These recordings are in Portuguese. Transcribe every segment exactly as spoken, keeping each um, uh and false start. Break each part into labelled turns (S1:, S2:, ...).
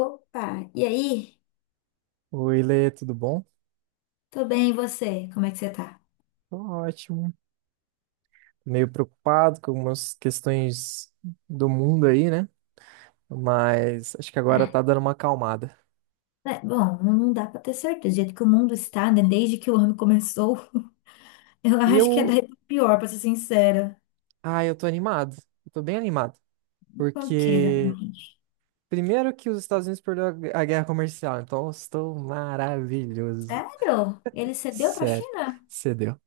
S1: Opa, e aí?
S2: Oi, Lê, tudo bom?
S1: Tô bem, e você? Como é que você tá?
S2: Tô ótimo. Meio preocupado com algumas questões do mundo aí, né? Mas acho que agora
S1: Ah,
S2: tá dando uma acalmada.
S1: é, bom, não dá pra ter certeza. Do jeito que o mundo está, né? Desde que o ano começou, eu
S2: E
S1: acho que é
S2: eu,
S1: daí pra pior, pra ser sincera.
S2: ah, eu tô animado. Eu tô bem animado,
S1: Por que
S2: porque
S1: exatamente?
S2: primeiro que os Estados Unidos perdeu a gu- a guerra comercial, então eu estou maravilhoso.
S1: Sério? Ele cedeu pra
S2: Sério,
S1: China?
S2: cedeu.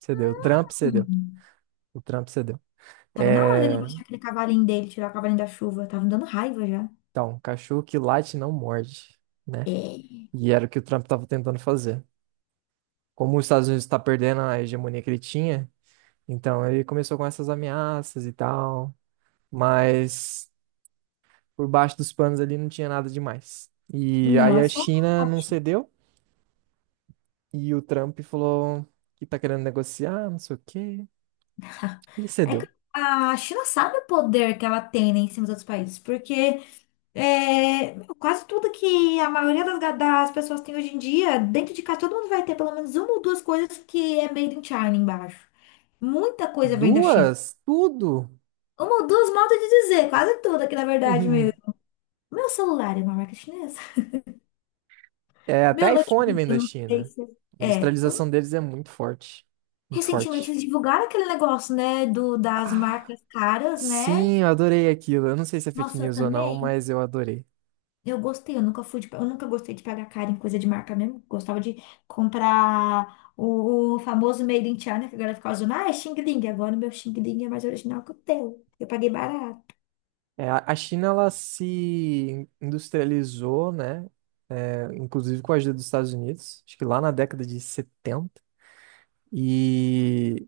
S2: Cedeu. O Trump cedeu.
S1: Hum,
S2: O Trump cedeu.
S1: tava na hora dele
S2: É,
S1: baixar aquele cavalinho dele, tirar o cavalinho da chuva. Tava me dando raiva já.
S2: então, cachorro que late não morde, né?
S1: É.
S2: E era o que o Trump tava tentando fazer. Como os Estados Unidos está perdendo a hegemonia que ele tinha, então ele começou com essas ameaças e tal, mas por baixo dos panos ali não tinha nada demais. E
S1: Não,
S2: aí
S1: é
S2: a
S1: só um
S2: China não
S1: patinho.
S2: cedeu e o Trump falou que tá querendo negociar, não sei o quê. Ele
S1: É que
S2: cedeu.
S1: a China sabe o poder que ela tem, né, em cima dos outros países, porque É, quase tudo que a maioria das, ga- das pessoas tem hoje em dia, dentro de casa, todo mundo vai ter pelo menos uma ou duas coisas que é made in China embaixo. Muita coisa vem da China.
S2: Duas, tudo.
S1: Uma ou duas modos de dizer, quase tudo aqui na verdade mesmo. Meu celular é uma marca chinesa.
S2: É,
S1: Meu
S2: até iPhone
S1: notebook,
S2: vem
S1: eu
S2: da
S1: não sei
S2: China.
S1: se
S2: A
S1: é. Eu-
S2: industrialização deles é muito forte. Muito
S1: Recentemente
S2: forte.
S1: eles divulgaram aquele negócio, né, do, das
S2: Ah,
S1: marcas caras, né?
S2: sim, eu adorei aquilo. Eu não sei se é fake
S1: Nossa, eu
S2: news ou não,
S1: também.
S2: mas eu adorei.
S1: Eu gostei, eu nunca fui de, eu nunca gostei de pagar caro em coisa de marca mesmo. Gostava de comprar o, o famoso Made in China, que agora fica usando, ah, é Xing Ling. Agora o meu Xing Ling é mais original que o teu. Eu paguei barato.
S2: É, a a China ela se industrializou, né? É, inclusive com a ajuda dos Estados Unidos, acho que lá na década de setenta. E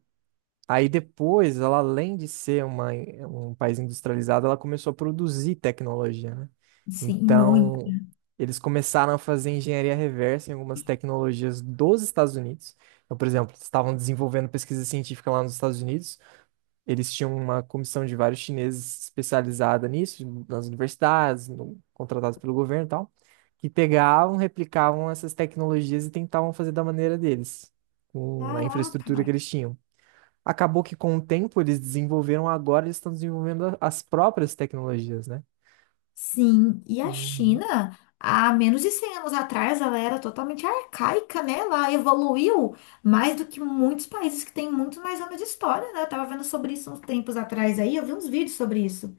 S2: aí depois, ela além de ser uma, um país industrializado, ela começou a produzir tecnologia, né?
S1: Sim, muito.
S2: Então, eles começaram a fazer engenharia reversa em algumas tecnologias dos Estados Unidos. Então, por exemplo, eles estavam desenvolvendo pesquisa científica lá nos Estados Unidos. Eles tinham uma comissão de vários chineses especializada nisso, nas universidades, no- contratados pelo governo e tal, que pegavam, replicavam essas tecnologias e tentavam fazer da maneira deles, com a infraestrutura que
S1: Caraca.
S2: eles tinham. Acabou que com o tempo eles desenvolveram, agora eles estão desenvolvendo a- as próprias tecnologias, né?
S1: Sim, e a
S2: Uhum.
S1: China, há menos de cem anos atrás, ela era totalmente arcaica, né? Ela evoluiu mais do que muitos países que têm muito mais anos de história, né? Eu tava vendo sobre isso uns tempos atrás aí, eu vi uns vídeos sobre isso.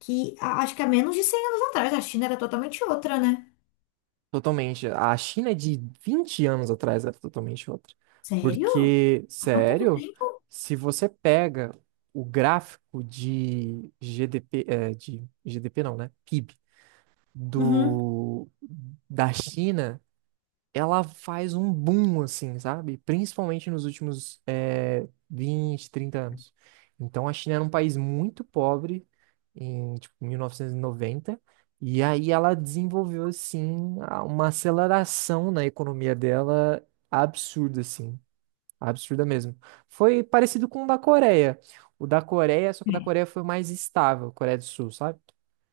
S1: que a- acho que há menos de cem anos atrás a China era totalmente outra, né?
S2: Totalmente. A China é de vinte anos atrás era totalmente outra.
S1: Sério?
S2: Porque,
S1: Há tão pouco
S2: sério,
S1: tempo?
S2: se você pega o gráfico de G D P, eh, de G D P não, né? P I B
S1: Uhum.
S2: do, da China ela faz um boom, assim, sabe? Principalmente nos últimos eh, vinte, trinta anos. Então, a China era um país muito pobre em, tipo, mil novecentos e noventa, e noventa, e aí ela desenvolveu, assim, a- uma aceleração na economia dela absurda, assim, absurda mesmo. Foi parecido com o da Coreia. O da Coreia, só que o
S1: É,
S2: da Coreia foi mais estável, Coreia do Sul, sabe?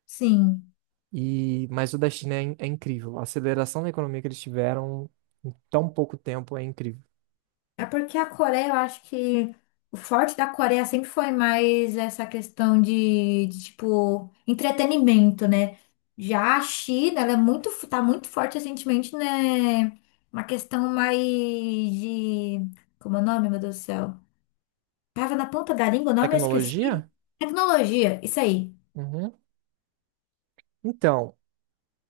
S1: sim.
S2: E, mas o da China é, in- é incrível. A aceleração da economia que eles tiveram em tão pouco tempo é incrível.
S1: É porque a Coreia, eu acho que o forte da Coreia sempre foi mais essa questão de, de, tipo, entretenimento, né? Já a China, ela é muito, f- tá muito forte recentemente, né? Uma questão mais de. Como é o nome, meu Deus do céu? Tava na ponta da língua, o nome eu esqueci.
S2: Tecnologia?
S1: Tecnologia, isso aí.
S2: Uhum. Então,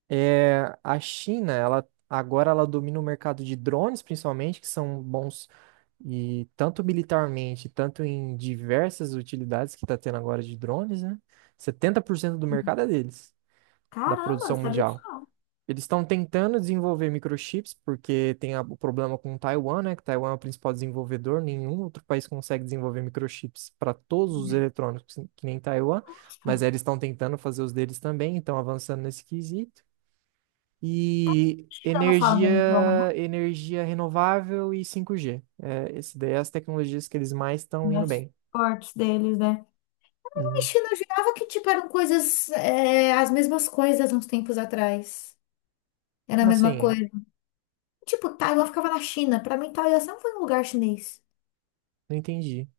S2: é, a China, ela agora ela domina o mercado de drones, principalmente, que são bons e tanto militarmente, tanto em diversas utilidades que está tendo agora de drones, né? Setenta por cento do mercado é deles, da
S1: Caramba, não
S2: produção
S1: sabia disso.
S2: mundial. Eles estão tentando desenvolver microchips, porque tem a- o problema com Taiwan, né? Que Taiwan é o principal desenvolvedor, nenhum outro país consegue desenvolver microchips para todos os eletrônicos, que nem Taiwan, mas aí eles estão tentando fazer os deles também, estão avançando nesse quesito. E
S1: China não fala o
S2: energia,
S1: mesmo idioma, não.
S2: energia renovável e cinco G. É, esse daí é as tecnologias que eles mais estão indo
S1: Mais
S2: bem.
S1: fortes deles, né? A
S2: Uhum.
S1: China eu jurava que, tipo, eram coisas, é, as mesmas coisas uns tempos atrás. Era a
S2: Como
S1: mesma
S2: assim?
S1: coisa. Tipo, Taiwan ficava na China. Pra mim, Taiwan sempre foi um lugar chinês.
S2: Não entendi.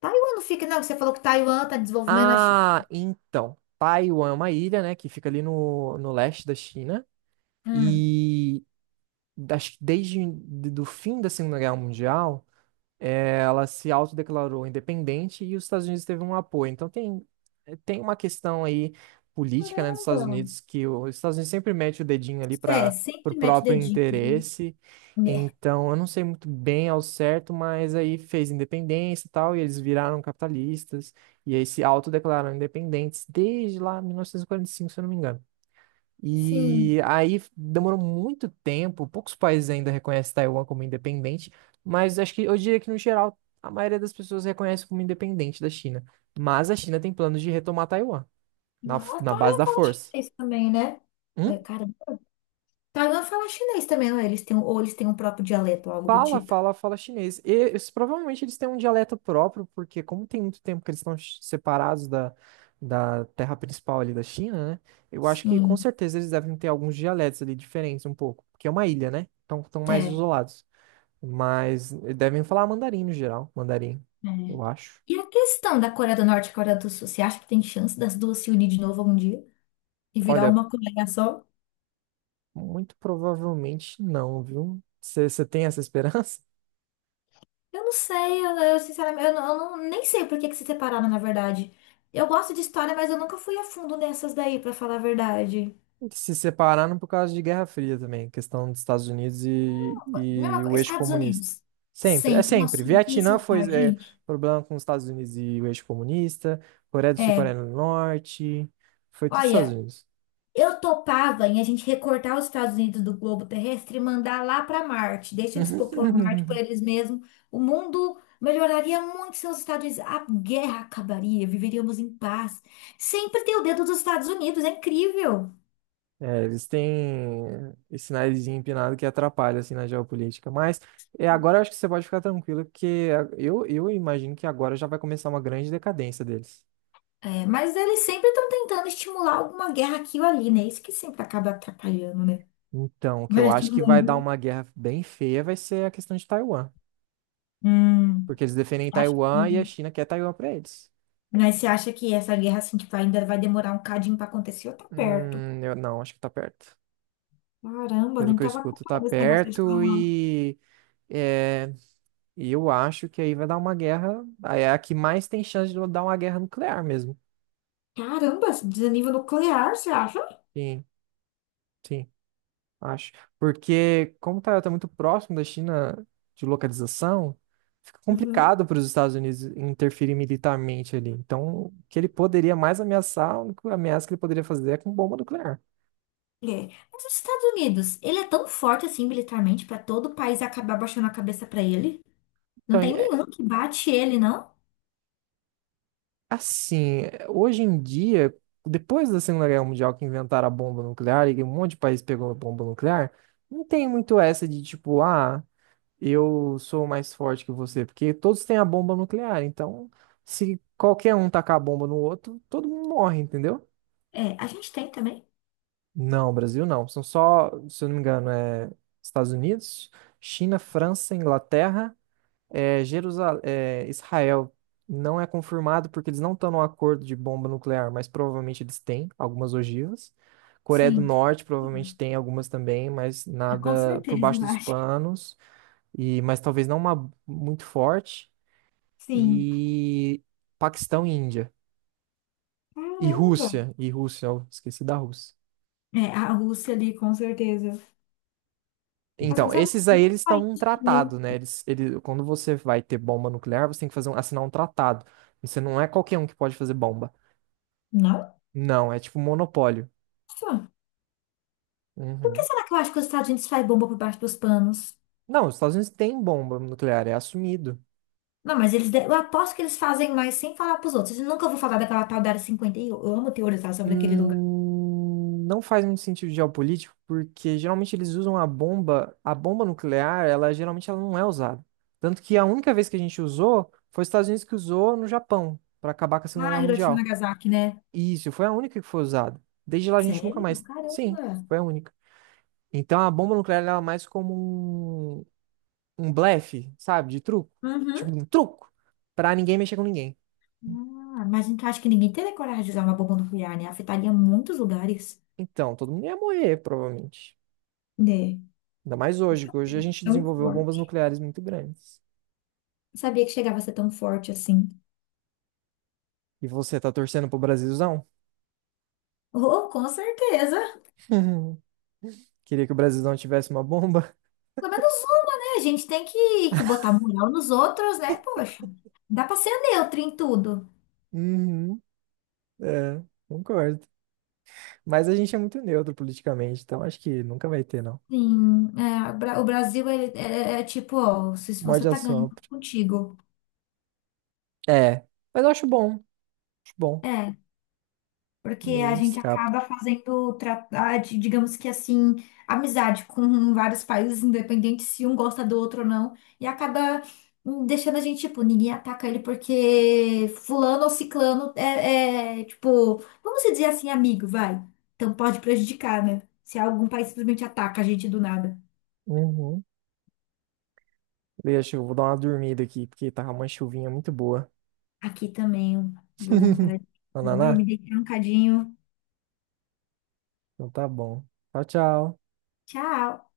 S1: Taiwan não fica, não. Você falou que Taiwan tá desenvolvendo a China.
S2: Ah, então. Taiwan é uma ilha, né, que fica ali no, no leste da China.
S1: Hum.
S2: E acho que desde do fim da Segunda Guerra Mundial, ela se autodeclarou independente e os Estados Unidos teve um apoio. Então tem, eh, tem uma questão aí política, né, dos Estados
S1: Caramba.
S2: Unidos que os Estados Unidos sempre mete o dedinho ali
S1: É,
S2: para o
S1: sempre mete
S2: próprio
S1: dedinho.
S2: interesse.
S1: Né?
S2: Então, eu não sei muito bem ao certo, mas aí fez independência e tal, e eles viraram capitalistas, e aí se autodeclararam independentes desde lá mil novecentos e quarenta e cinco, se eu não me engano.
S1: Sim.
S2: E aí demorou muito tempo, poucos países ainda reconhecem Taiwan como independente, mas acho que eu diria que no geral a maioria das pessoas reconhece como independente da China. Mas a China tem planos de retomar Taiwan na, f-
S1: Ah,
S2: na base
S1: Taiwan
S2: da
S1: fala
S2: força.
S1: chinês também, né? Ué,
S2: Hum?
S1: cara, Taiwan fala chinês também, não é? Eles têm, um- ou eles têm um próprio dialeto, algo do
S2: Fala,
S1: tipo.
S2: fala, fala chinês. E eles- provavelmente eles têm um dialeto próprio, porque como tem muito tempo que eles estão ch- separados da, da terra principal ali da China, né? Eu acho que com
S1: Sim.
S2: certeza eles devem ter alguns dialetos ali diferentes um pouco, porque é uma ilha, né? Então estão mais
S1: É,
S2: isolados. Mas devem falar mandarim no geral, mandarim,
S1: é.
S2: eu acho.
S1: E a questão da Coreia do Norte e Coreia do Sul, você acha que tem chance das duas se unir de novo algum dia e virar
S2: Olha,
S1: uma Coreia só?
S2: muito provavelmente não, viu? Você tem essa esperança?
S1: Eu não sei, eu, eu, sinceramente, eu, não, eu não- nem sei por que que se separaram, na verdade. Eu gosto de história, mas eu nunca fui a fundo nessas daí, pra falar a verdade.
S2: Eles se separaram por causa de Guerra Fria também, questão dos Estados Unidos e,
S1: Mesma
S2: e
S1: coisa,
S2: o eixo
S1: Estados
S2: comunista.
S1: Unidos.
S2: Sempre, é
S1: Sempre.
S2: sempre.
S1: Nossa, eu odeio esse
S2: Vietnã foi
S1: lugar,
S2: é,
S1: gente.
S2: problema com os Estados Unidos e o eixo comunista, Coreia do Sul,
S1: É,
S2: Coreia do Norte, foi tudo Estados
S1: olha,
S2: Unidos.
S1: eu topava em a gente recortar os Estados Unidos do globo terrestre e mandar lá para Marte. Deixa eles popular Marte por eles mesmos. O mundo melhoraria muito se os Estados Unidos. A guerra acabaria, viveríamos em paz. Sempre tem o dedo dos Estados Unidos, é incrível.
S2: É, eles têm esse narizinho empinado que atrapalha, assim, na geopolítica. Mas é, agora eu acho que você pode ficar tranquilo, porque a- eu, eu imagino que agora já vai começar uma grande decadência deles.
S1: É, mas eles sempre estão tentando estimular alguma guerra aqui ou ali, né? Isso que sempre acaba atrapalhando, né?
S2: Então, o
S1: O
S2: que eu
S1: resto
S2: acho
S1: do
S2: que vai dar
S1: mundo.
S2: uma guerra bem feia vai ser a questão de Taiwan.
S1: Hum,
S2: Porque eles defendem
S1: acha
S2: Taiwan e a
S1: que.
S2: China quer Taiwan pra eles.
S1: Mas você acha que essa guerra, assim, tipo, ainda vai demorar um cadinho para acontecer ou tá perto?
S2: Hum, eu não, acho que tá perto.
S1: Caramba,
S2: Pelo
S1: nem
S2: que eu
S1: tava
S2: escuto, tá
S1: acompanhando esse negócio que eles estavam
S2: perto
S1: falando.
S2: e é, e eu acho que aí vai dar uma guerra. Aí é a que mais tem chance de dar uma guerra nuclear mesmo.
S1: Caramba, esse desnível nuclear, você acha?
S2: Sim, sim. Acho. Porque como o Taiwan está muito próximo da China de localização, fica
S1: Uhum.
S2: complicado para os Estados Unidos interferir militarmente ali. Então, o que ele poderia mais ameaçar, a única ameaça que ele poderia fazer é com bomba nuclear.
S1: É. Mas os Estados Unidos, ele é tão forte assim militarmente para todo o país acabar baixando a cabeça para ele? Não
S2: Então,
S1: tem
S2: é,
S1: nenhum que bate ele, não?
S2: assim, é, hoje em dia, depois da Segunda Guerra Mundial que inventaram a bomba nuclear e um monte de país pegou a bomba nuclear, não tem muito essa de tipo, ah. Eu sou mais forte que você, porque todos têm a bomba nuclear, então se qualquer um tacar a bomba no outro, todo mundo morre, entendeu?
S1: É, a gente tem também.
S2: Não, Brasil não. São só, se eu não me engano, é Estados Unidos, China, França, Inglaterra, é, Jerusa- é, Israel. Não é confirmado porque eles não estão num acordo de bomba nuclear, mas provavelmente eles têm algumas ogivas. Coreia do
S1: Sim.
S2: Norte provavelmente tem algumas também, mas
S1: Ah, com
S2: nada por
S1: certeza,
S2: baixo
S1: eu
S2: dos
S1: acho.
S2: panos e mas talvez não uma muito forte.
S1: Sim.
S2: E Paquistão e Índia. E
S1: Caramba.
S2: Rússia. E Rússia, eu esqueci da Rússia.
S1: É, a Rússia ali, com certeza. Mas você não
S2: Então,
S1: sabe
S2: esses
S1: que nenhum
S2: aí eles estão
S1: país
S2: num
S1: tinha. um-
S2: tratado, né? Eles, ele, quando você vai ter bomba nuclear, você tem que fazer um- assinar um tratado. Você não é qualquer um que pode fazer bomba.
S1: Nossa.
S2: Não, é tipo monopólio.
S1: Por que
S2: Uhum.
S1: será que eu acho que os Estados Unidos faz bomba por baixo dos panos?
S2: Não, os Estados Unidos têm bomba nuclear, é assumido.
S1: Não, mas eles. de- Eu aposto que eles fazem mais sem falar pros outros. Eu nunca vou falar daquela tal da Área cinquenta e um. Eu eu amo teorizar sobre aquele lugar.
S2: Hum, não faz muito sentido geopolítico, porque geralmente eles usam a bomba, a bomba nuclear, ela geralmente ela não é usada. Tanto que a única vez que a gente usou foi os Estados Unidos que usou no Japão, para acabar com a Segunda
S1: Ah,
S2: Guerra
S1: Hiroshima e
S2: Mundial.
S1: Nagasaki, né?
S2: E isso, foi a única que foi usada. Desde lá a gente nunca
S1: Sério?
S2: mais. Sim,
S1: Caramba!
S2: foi a única. Então a bomba nuclear ela é mais como um, um blefe, sabe, de truco. Tipo
S1: Uhum.
S2: um truco, pra ninguém mexer com ninguém.
S1: Ah, mas então acho que ninguém teria coragem de usar uma bomba nuclear, né? Afetaria muitos lugares.
S2: Então, todo mundo ia morrer, provavelmente.
S1: Né?
S2: Ainda mais hoje, que hoje a gente
S1: Tão
S2: desenvolveu bombas
S1: forte.
S2: nucleares muito grandes.
S1: Não sabia que chegava a ser tão forte assim.
S2: E você tá torcendo pro Brasilzão?
S1: Oh, oh, com certeza.
S2: Queria que o Brasilzão tivesse uma bomba?
S1: Pelo menos uma, né? A gente tem que, que botar moral nos outros, né? Poxa, não dá pra ser neutra em tudo.
S2: Uhum, é, concordo. Mas a gente é muito neutro politicamente, então acho que nunca vai ter, não.
S1: Sim, é, o Bra- o Brasil ele- é, é é tipo, ó, se se você
S2: Morde a
S1: tá ganhando tá
S2: sopra.
S1: contigo.
S2: É, mas eu acho bom. Acho bom.
S1: É, porque
S2: Mas a
S1: a
S2: gente
S1: gente
S2: escapa.
S1: acaba fazendo, tra- ah, di- digamos que assim, amizade com vários países, independente se um gosta do outro ou não, e acaba hum, deixando a gente, tipo, ninguém ataca ele porque fulano ou ciclano é, é, tipo, vamos dizer assim, amigo, vai. Então pode prejudicar, né? Se algum país simplesmente ataca a gente do nada.
S2: Uhum. Deixa, eu vou dar uma dormida aqui, porque tava uma chuvinha muito boa.
S1: Aqui também, eu vou dar uma paradinha. Dormir,
S2: Ananá?
S1: deitar um cadinho.
S2: Então tá bom. Tchau, tchau.
S1: Tchau!